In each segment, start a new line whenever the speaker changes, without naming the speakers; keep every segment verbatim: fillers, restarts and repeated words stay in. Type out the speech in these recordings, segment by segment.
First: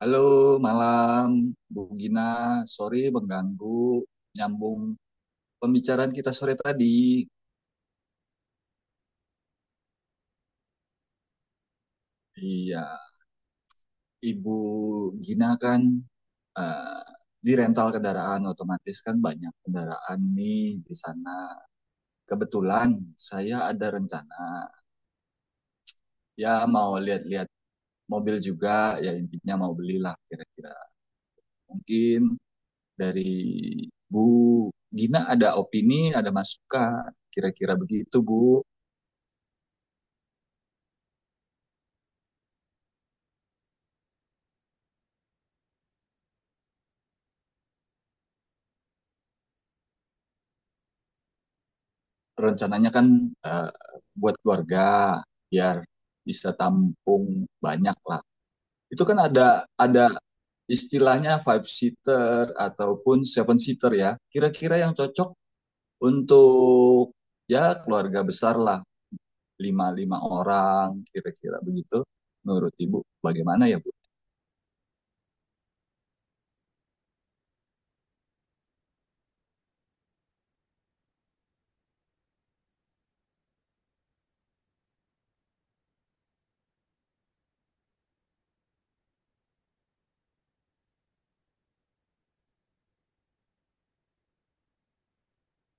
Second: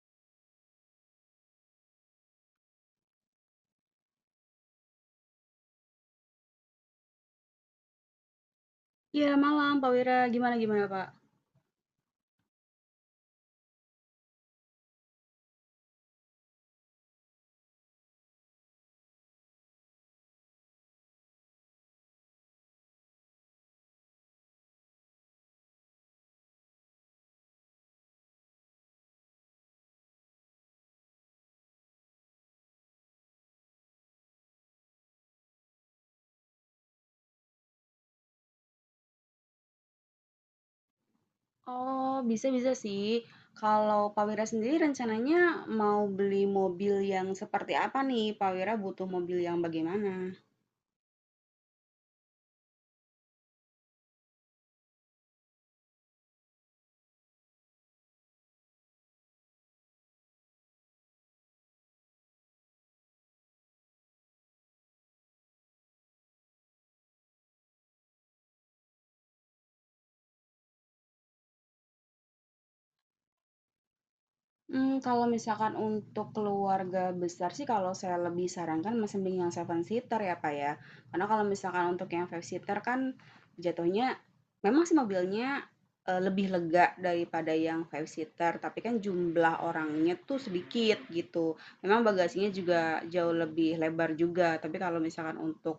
Halo, malam Bu Gina. Sorry mengganggu nyambung pembicaraan kita sore tadi.
Iya, malam Pak Wira, gimana gimana Pak?
Iya, Ibu Gina kan eh, di rental kendaraan otomatis kan banyak kendaraan nih di sana. Kebetulan saya ada rencana ya mau lihat-lihat mobil juga ya intinya mau belilah kira-kira. Mungkin dari Bu Gina ada opini, ada masukan kira-kira begitu Bu.
Oh, bisa bisa sih, kalau Pak Wira sendiri rencananya mau beli mobil yang seperti apa nih? Pak Wira butuh mobil yang bagaimana?
rencananya kan eh, buat keluarga biar bisa tampung banyak lah. Itu kan ada ada istilahnya five seater ataupun seven seater ya. Kira-kira yang cocok untuk ya keluarga besar lah, lima lima orang kira-kira begitu. Menurut Ibu bagaimana ya Bu?
Mmm, kalau misalkan untuk keluarga besar sih, kalau saya lebih sarankan masih mending yang seven seater ya, Pak ya. Karena kalau misalkan untuk yang five seater kan jatuhnya memang sih mobilnya, eee, lebih lega daripada yang five seater, tapi kan jumlah orangnya tuh sedikit gitu. Memang bagasinya juga jauh lebih lebar juga, tapi kalau misalkan untuk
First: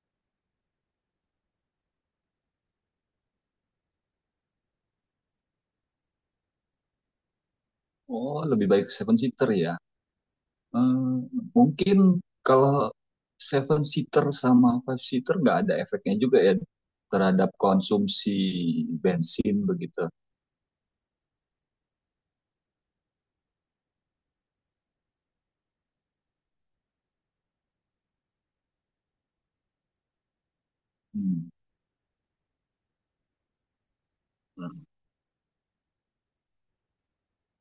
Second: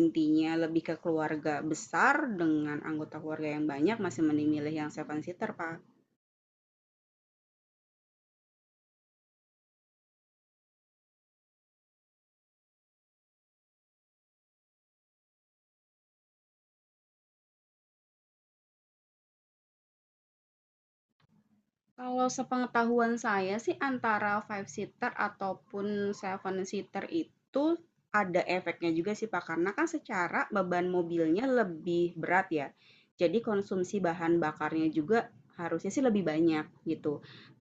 intinya lebih ke keluarga besar dengan anggota keluarga yang banyak, masih mending milih yang seven seater, Pak.
Oh, lebih baik seven seater ya. Eh, Mungkin kalau seven seater sama five seater nggak ada efeknya juga ya terhadap konsumsi bensin begitu.
Kalau sepengetahuan saya sih, antara five seater ataupun seven seater itu ada efeknya juga sih Pak, karena kan secara beban mobilnya
Hmm.
lebih berat ya. Jadi konsumsi bahan
Hmm.
bakarnya juga harusnya sih lebih banyak gitu.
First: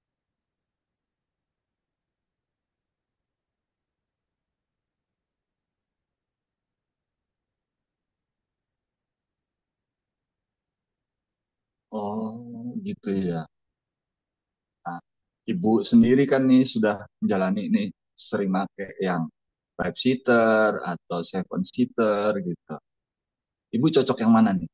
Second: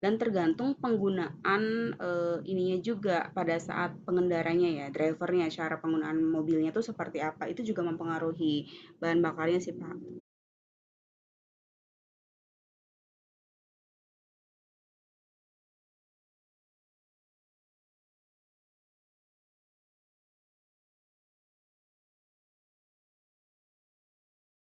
Dan tergantung penggunaan eh, ininya juga, pada saat pengendaranya ya, drivernya, cara penggunaan mobilnya tuh seperti apa, itu juga mempengaruhi bahan bakarnya sih, Pak.
Oh, gitu ya. Nah, ibu sendiri kan nih sudah menjalani nih sering pakai yang five seater atau seven seater gitu. Ibu cocok yang mana nih?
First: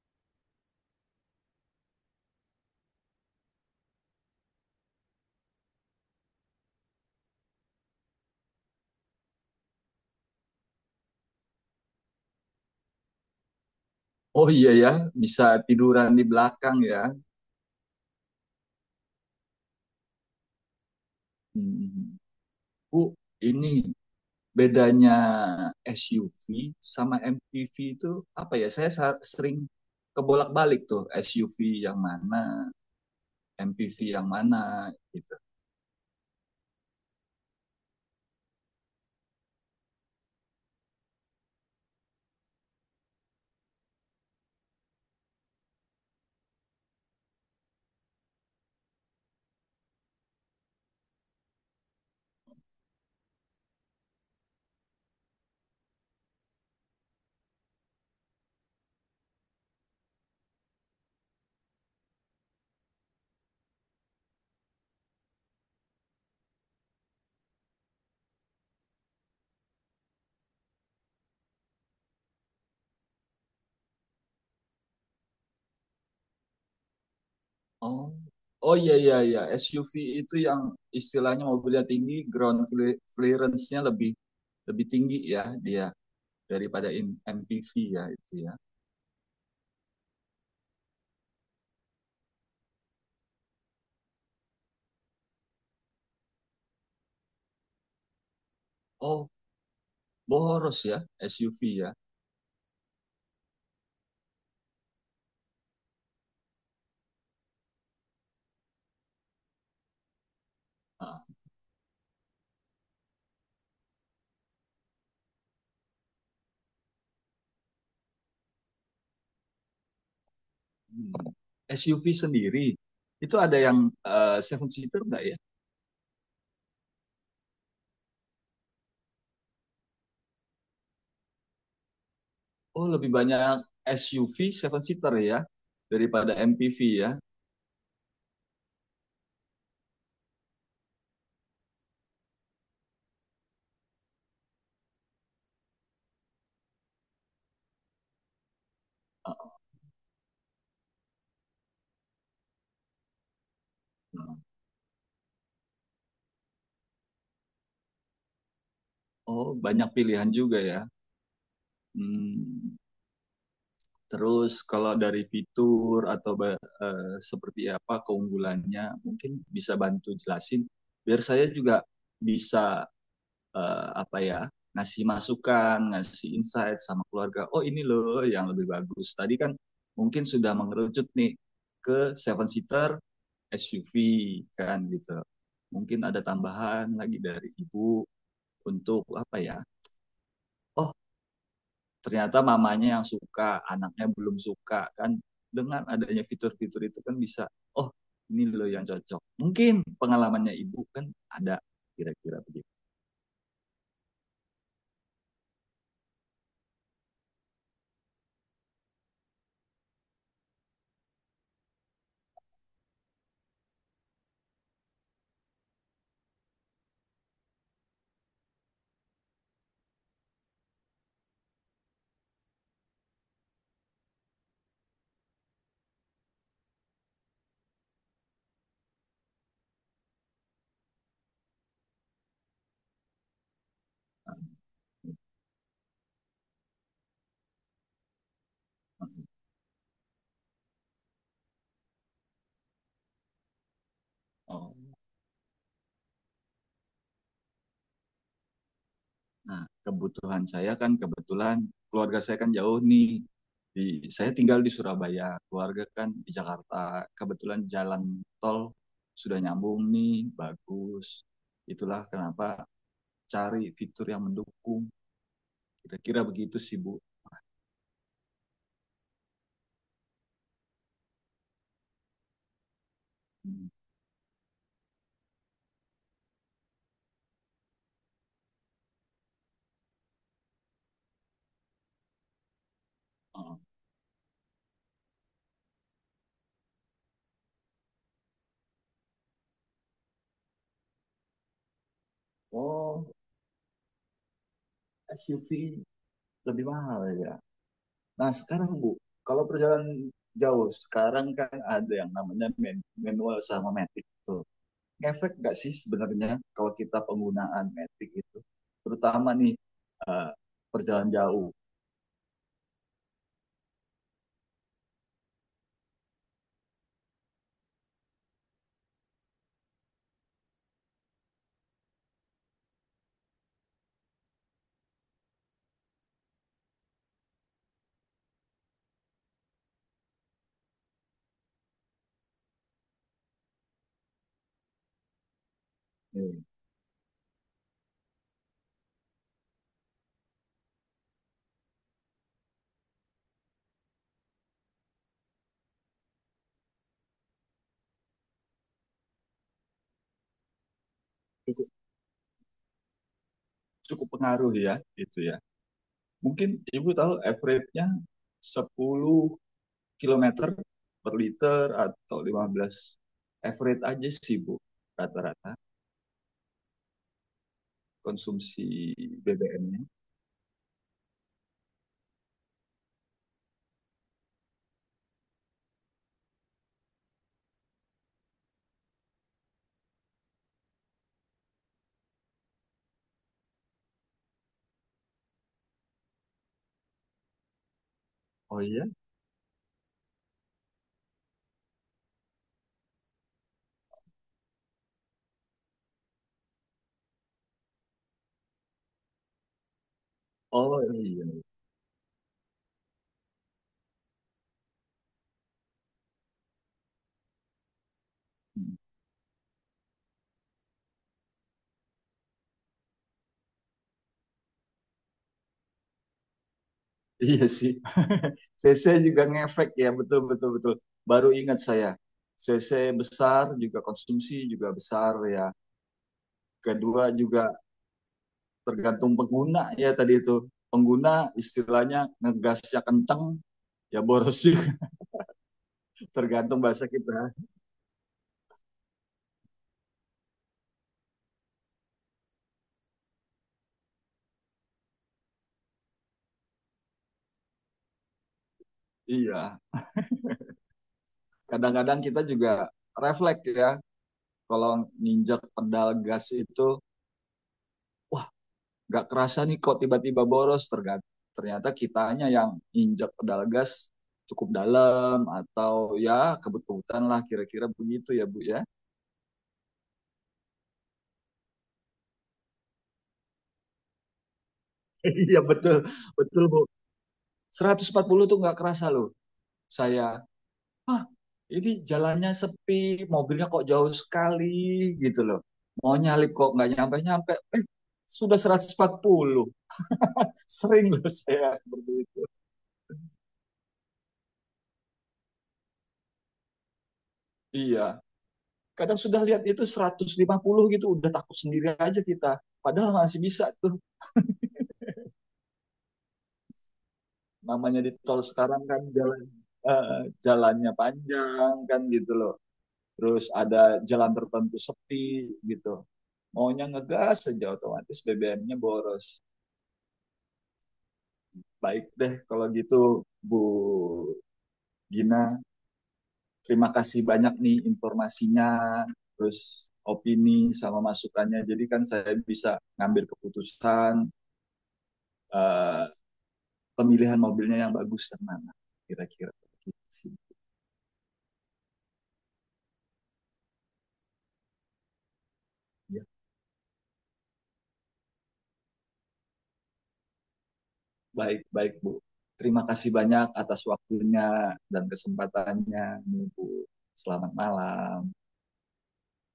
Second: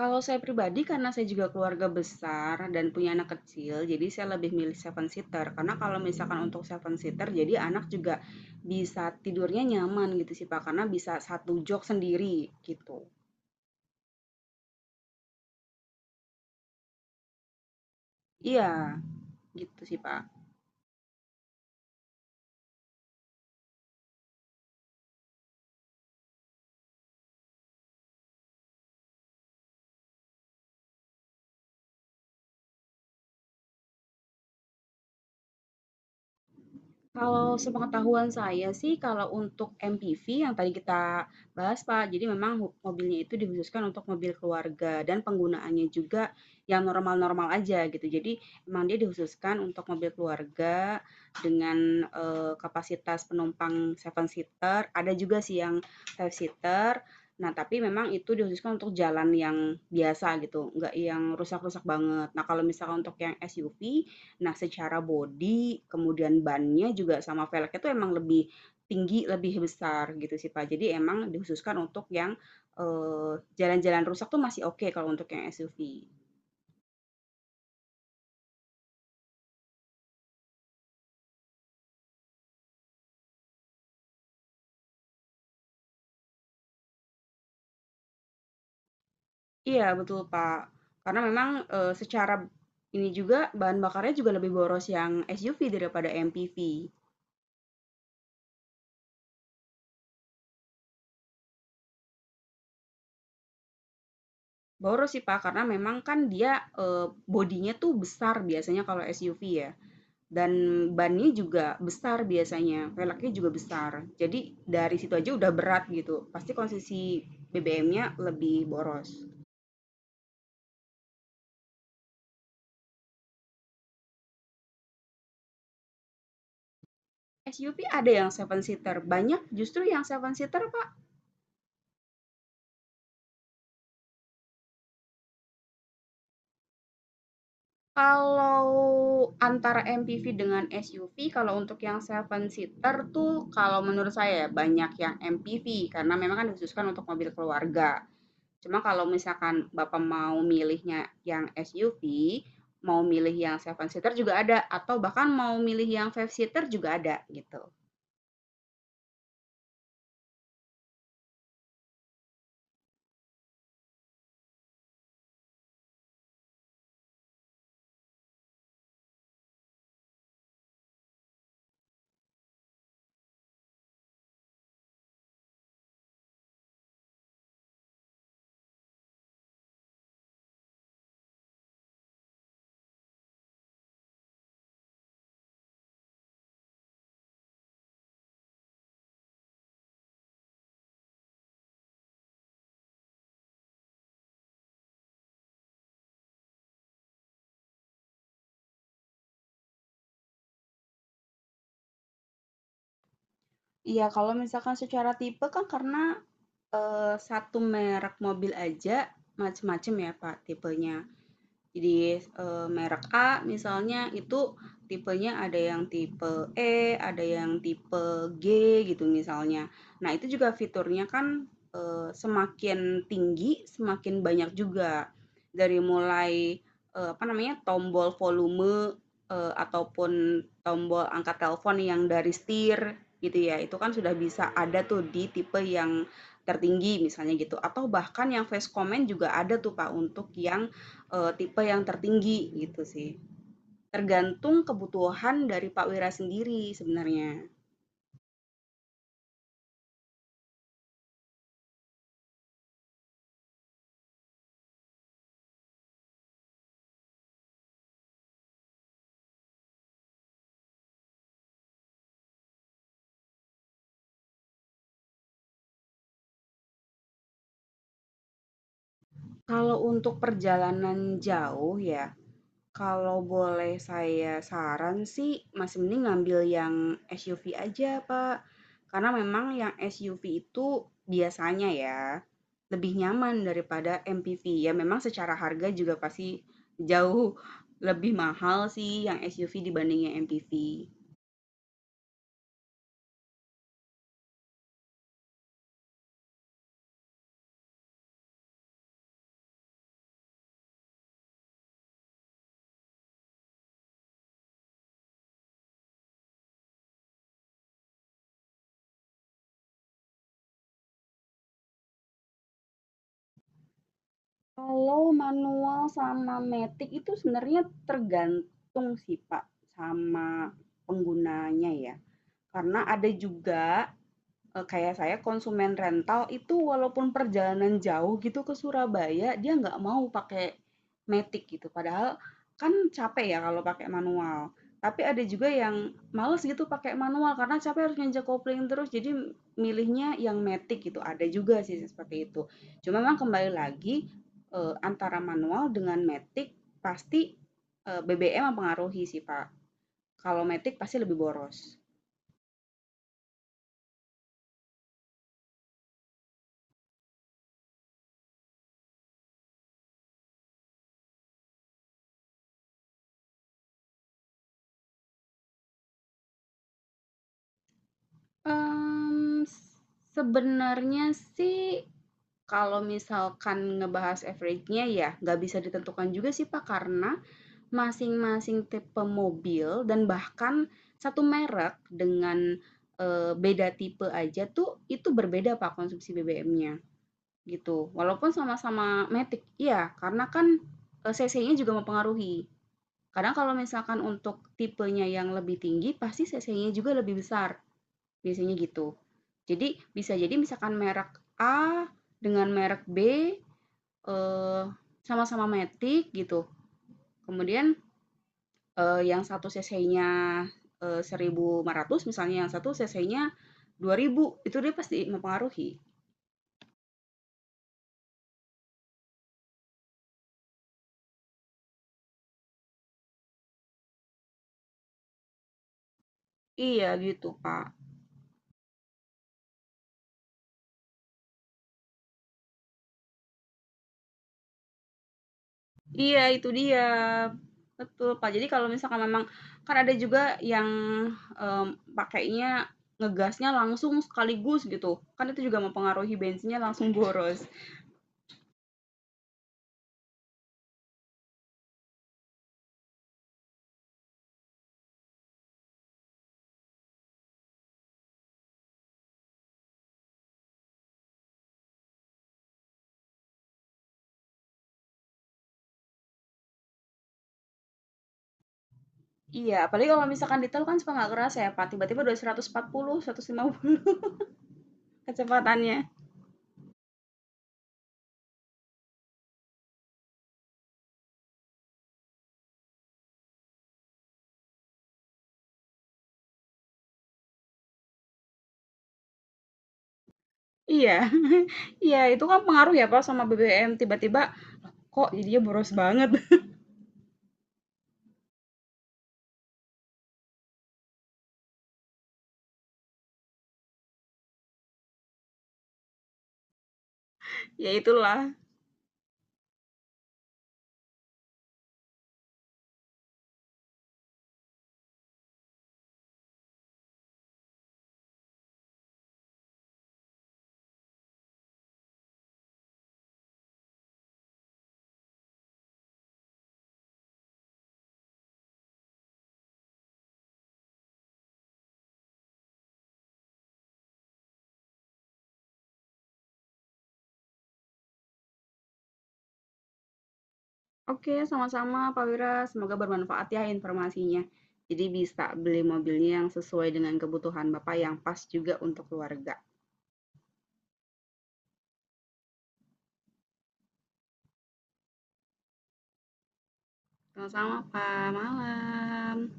Kalau saya pribadi, karena saya juga keluarga besar dan punya anak kecil, jadi saya lebih milih seven seater. Karena kalau misalkan untuk seven seater, jadi anak juga bisa tidurnya nyaman gitu sih Pak, karena bisa satu jok sendiri gitu.
Oh iya ya, bisa tiduran di belakang ya.
Iya, gitu sih Pak.
Hmm. Bu, ini bedanya S U V sama M P V itu apa ya? Saya sa- sering kebolak-balik tuh S U V yang mana, M P V yang mana gitu.
Kalau sepengetahuan saya sih, kalau untuk M P V yang tadi kita bahas, Pak, jadi memang hu mobilnya itu dikhususkan untuk mobil keluarga, dan penggunaannya juga yang normal-normal aja gitu. Jadi emang dia dikhususkan untuk mobil keluarga dengan, eee, kapasitas penumpang seven seater, ada juga sih yang five seater. Nah, tapi memang itu dikhususkan untuk jalan yang biasa gitu, nggak yang rusak-rusak banget. Nah, kalau misalkan untuk yang S U V, nah, secara body kemudian bannya juga sama velgnya itu emang lebih tinggi, lebih besar gitu sih, Pak. Jadi emang dikhususkan untuk yang, eee, jalan-jalan eh, rusak tuh masih oke kalau untuk yang S U V.
Oh, oh iya iya iya S U V itu yang istilahnya mobilnya tinggi, ground cle- clearance-nya lebih lebih tinggi ya dia daripada in- M P V ya itu ya.
Iya, betul, Pak. Karena memang, eee, secara ini juga bahan bakarnya juga lebih boros yang S U V daripada M P V.
Oh, boros ya S U V ya.
Boros sih, Pak, karena memang kan dia, eee, bodinya tuh besar biasanya kalau S U V ya. Dan
Ah,
bannya juga besar biasanya, velgnya juga besar. Jadi dari situ aja udah berat gitu. Pasti konsumsi B B M-nya lebih boros.
hmm. S U V sendiri itu ada yang eh, seven seater nggak ya?
S U V ada yang seven seater, banyak justru yang seven seater, Pak.
Oh, lebih banyak S U V seven seater ya daripada M P V ya.
Kalau antara M P V dengan S U V, kalau untuk yang seven seater tuh kalau menurut saya ya, banyak yang M P V karena memang kan dikhususkan untuk mobil keluarga. Cuma kalau misalkan Bapak mau milihnya yang S U V, mau milih yang seven seater juga ada, atau bahkan mau milih yang five seater juga ada, gitu.
Oh, banyak pilihan juga ya. Hmm. Terus kalau dari fitur atau ba- eh, seperti apa keunggulannya, mungkin bisa bantu jelasin biar saya juga bisa eh, apa ya ngasih masukan, ngasih insight sama keluarga. Oh, ini loh yang lebih bagus. Tadi kan mungkin sudah mengerucut nih ke seven seater S U V kan gitu. Mungkin ada tambahan lagi dari ibu untuk apa ya? Oh, ternyata mamanya yang suka, anaknya belum suka kan. Dengan adanya fitur-fitur itu kan bisa, oh, ini loh yang cocok. Mungkin pengalamannya ibu kan ada kira-kira begitu.
Iya, kalau misalkan secara tipe kan karena Eee, satu merek mobil aja macem-macem ya, Pak, tipenya. Jadi, eee, merek A misalnya itu tipenya ada yang tipe E, ada yang tipe G gitu misalnya. Nah itu juga fiturnya kan, eee, semakin tinggi semakin banyak juga. Dari mulai, eee, apa namanya, tombol volume, eee, ataupun tombol angkat telepon yang dari setir gitu ya, itu kan sudah
Nah,
bisa ada tuh di tipe yang tertinggi misalnya gitu, atau bahkan yang voice command
gitu.
juga ada tuh Pak untuk yang Eee, tipe yang tertinggi gitu sih. Tergantung
Oh.
kebutuhan dari Pak Wira sendiri sebenarnya.
Nah, kebutuhan saya kan kebetulan keluarga saya kan jauh nih. Di, saya tinggal di Surabaya, keluarga kan di Jakarta. Kebetulan jalan tol sudah nyambung nih, bagus. Itulah kenapa cari fitur yang mendukung. Kira-kira begitu sih, Bu.
Kalau untuk perjalanan jauh ya, kalau
Hmm.
boleh saya saran sih masih mending ngambil yang S U V aja, Pak. Karena memang yang S U V itu biasanya ya, lebih nyaman
Oh,
daripada M P V. Ya memang secara harga juga pasti jauh lebih mahal sih yang S U V dibanding yang M P V.
oh, S U V lebih mahal ya. Nah, sekarang Bu, kalau perjalanan jauh, sekarang kan ada yang namanya manual sama matic tuh. Ngefek nggak sih sebenarnya kalau kita penggunaan matic itu terutama nih eh, perjalanan jauh.
Kalau manual sama matic itu sebenarnya tergantung sih, Pak, sama penggunanya ya. Karena ada juga Eee, kayak saya konsumen rental itu walaupun perjalanan jauh gitu ke Surabaya, dia nggak mau pakai matic gitu, padahal kan capek ya kalau pakai manual. Tapi ada juga yang males
Nih,
gitu pakai manual karena capek harus nginjek kopling terus, jadi milihnya yang matic gitu, ada juga sih seperti itu. Cuma memang kembali lagi, eee, antara manual dengan matic pasti, eee, B B M mempengaruhi sih, Pak. Kalau matic pasti lebih boros.
cukup cukup pengaruh ya itu ya, mungkin ibu tahu average-nya sepuluh kilometer per liter atau lima belas average aja sih bu, rata-rata konsumsi
Mmm, s
B B M-nya.
sebenarnya sih kalau misalkan ngebahas average-nya ya nggak bisa ditentukan juga sih, Pak, karena masing-masing tipe mobil dan bahkan satu merek dengan, eee, beda tipe aja tuh itu berbeda, Pak, konsumsi B B M-nya gitu. Walaupun
Oh iya,
sama-sama matic iya, karena kan, eee, cc-nya juga mempengaruhi. Kadang kalau misalkan untuk tipenya yang lebih tinggi pasti cc-nya juga lebih besar, biasanya gitu. Jadi bisa jadi misalkan
oh
merek
iya iya.
A dengan merek B, eee, sama-sama matic gitu, kemudian,
Hmm.
eee, yang satu cc-nya, eh, seribu eee, ratus misalnya, yang satu cc-nya dua ribu, itu dia pasti mempengaruhi.
Iya sih. C C juga ngefek ya, betul betul betul. Baru ingat saya. C C besar juga konsumsi juga besar ya.
Iya
Kedua
gitu,
juga
Pak.
tergantung pengguna ya tadi itu. Pengguna istilahnya ngegasnya kenceng ya boros sih.
Iya itu
Tergantung
dia.
bahasa kita.
Betul, Pak. Jadi kalau misalkan memang kan ada juga yang, mmm, pakainya ngegasnya langsung sekaligus gitu, kan itu juga mempengaruhi bensinnya langsung boros.
Iya. Kadang-kadang kita juga refleks ya kalau nginjak pedal gas itu nggak kerasa nih kok tiba-tiba boros terga- ternyata kitanya yang injak pedal gas cukup dalam atau ya kebetulan lah kira-kira begitu ya Bu ya.
Iya, apalagi kalau misalkan di tol kan suka nggak kerasa ya, Pak, tiba-tiba udah seratus seratus empat puluh, seratus lima puluh
Iya
kecepatannya.
betul, betul Bu. seratus empat puluh tuh nggak kerasa loh saya. Ah, ini jalannya sepi, mobilnya kok jauh sekali gitu loh. Mau nyalip kok nggak nyampe-nyampe. Eh, sudah seratus empat puluh.
Iya,
Sering loh saya seperti
iya itu
itu.
kan pengaruh ya, Pak, sama B B M, tiba-tiba kok jadinya boros banget.
Iya. Kadang sudah lihat itu seratus lima puluh gitu udah takut sendiri aja kita padahal masih bisa tuh,
Ya
namanya di tol
itulah.
sekarang kan jalan eh, jalannya panjang kan gitu loh, terus ada jalan tertentu sepi gitu maunya ngegas aja otomatis B B M-nya boros. Baik deh kalau gitu Bu Gina, terima kasih banyak nih informasinya terus opini sama masukannya, jadi kan saya bisa ngambil keputusan eh, pemilihan mobilnya yang bagus yang mana kira-kira.
Oke, sama-sama Pak Wira, semoga bermanfaat ya informasinya. Jadi bisa beli
Ya,
mobilnya yang sesuai dengan kebutuhan Bapak yang pas juga untuk keluarga.
baik baik Bu, terima kasih banyak atas waktunya dan kesempatannya Bu. Selamat
Sama-sama, Pak.
malam.
Malam.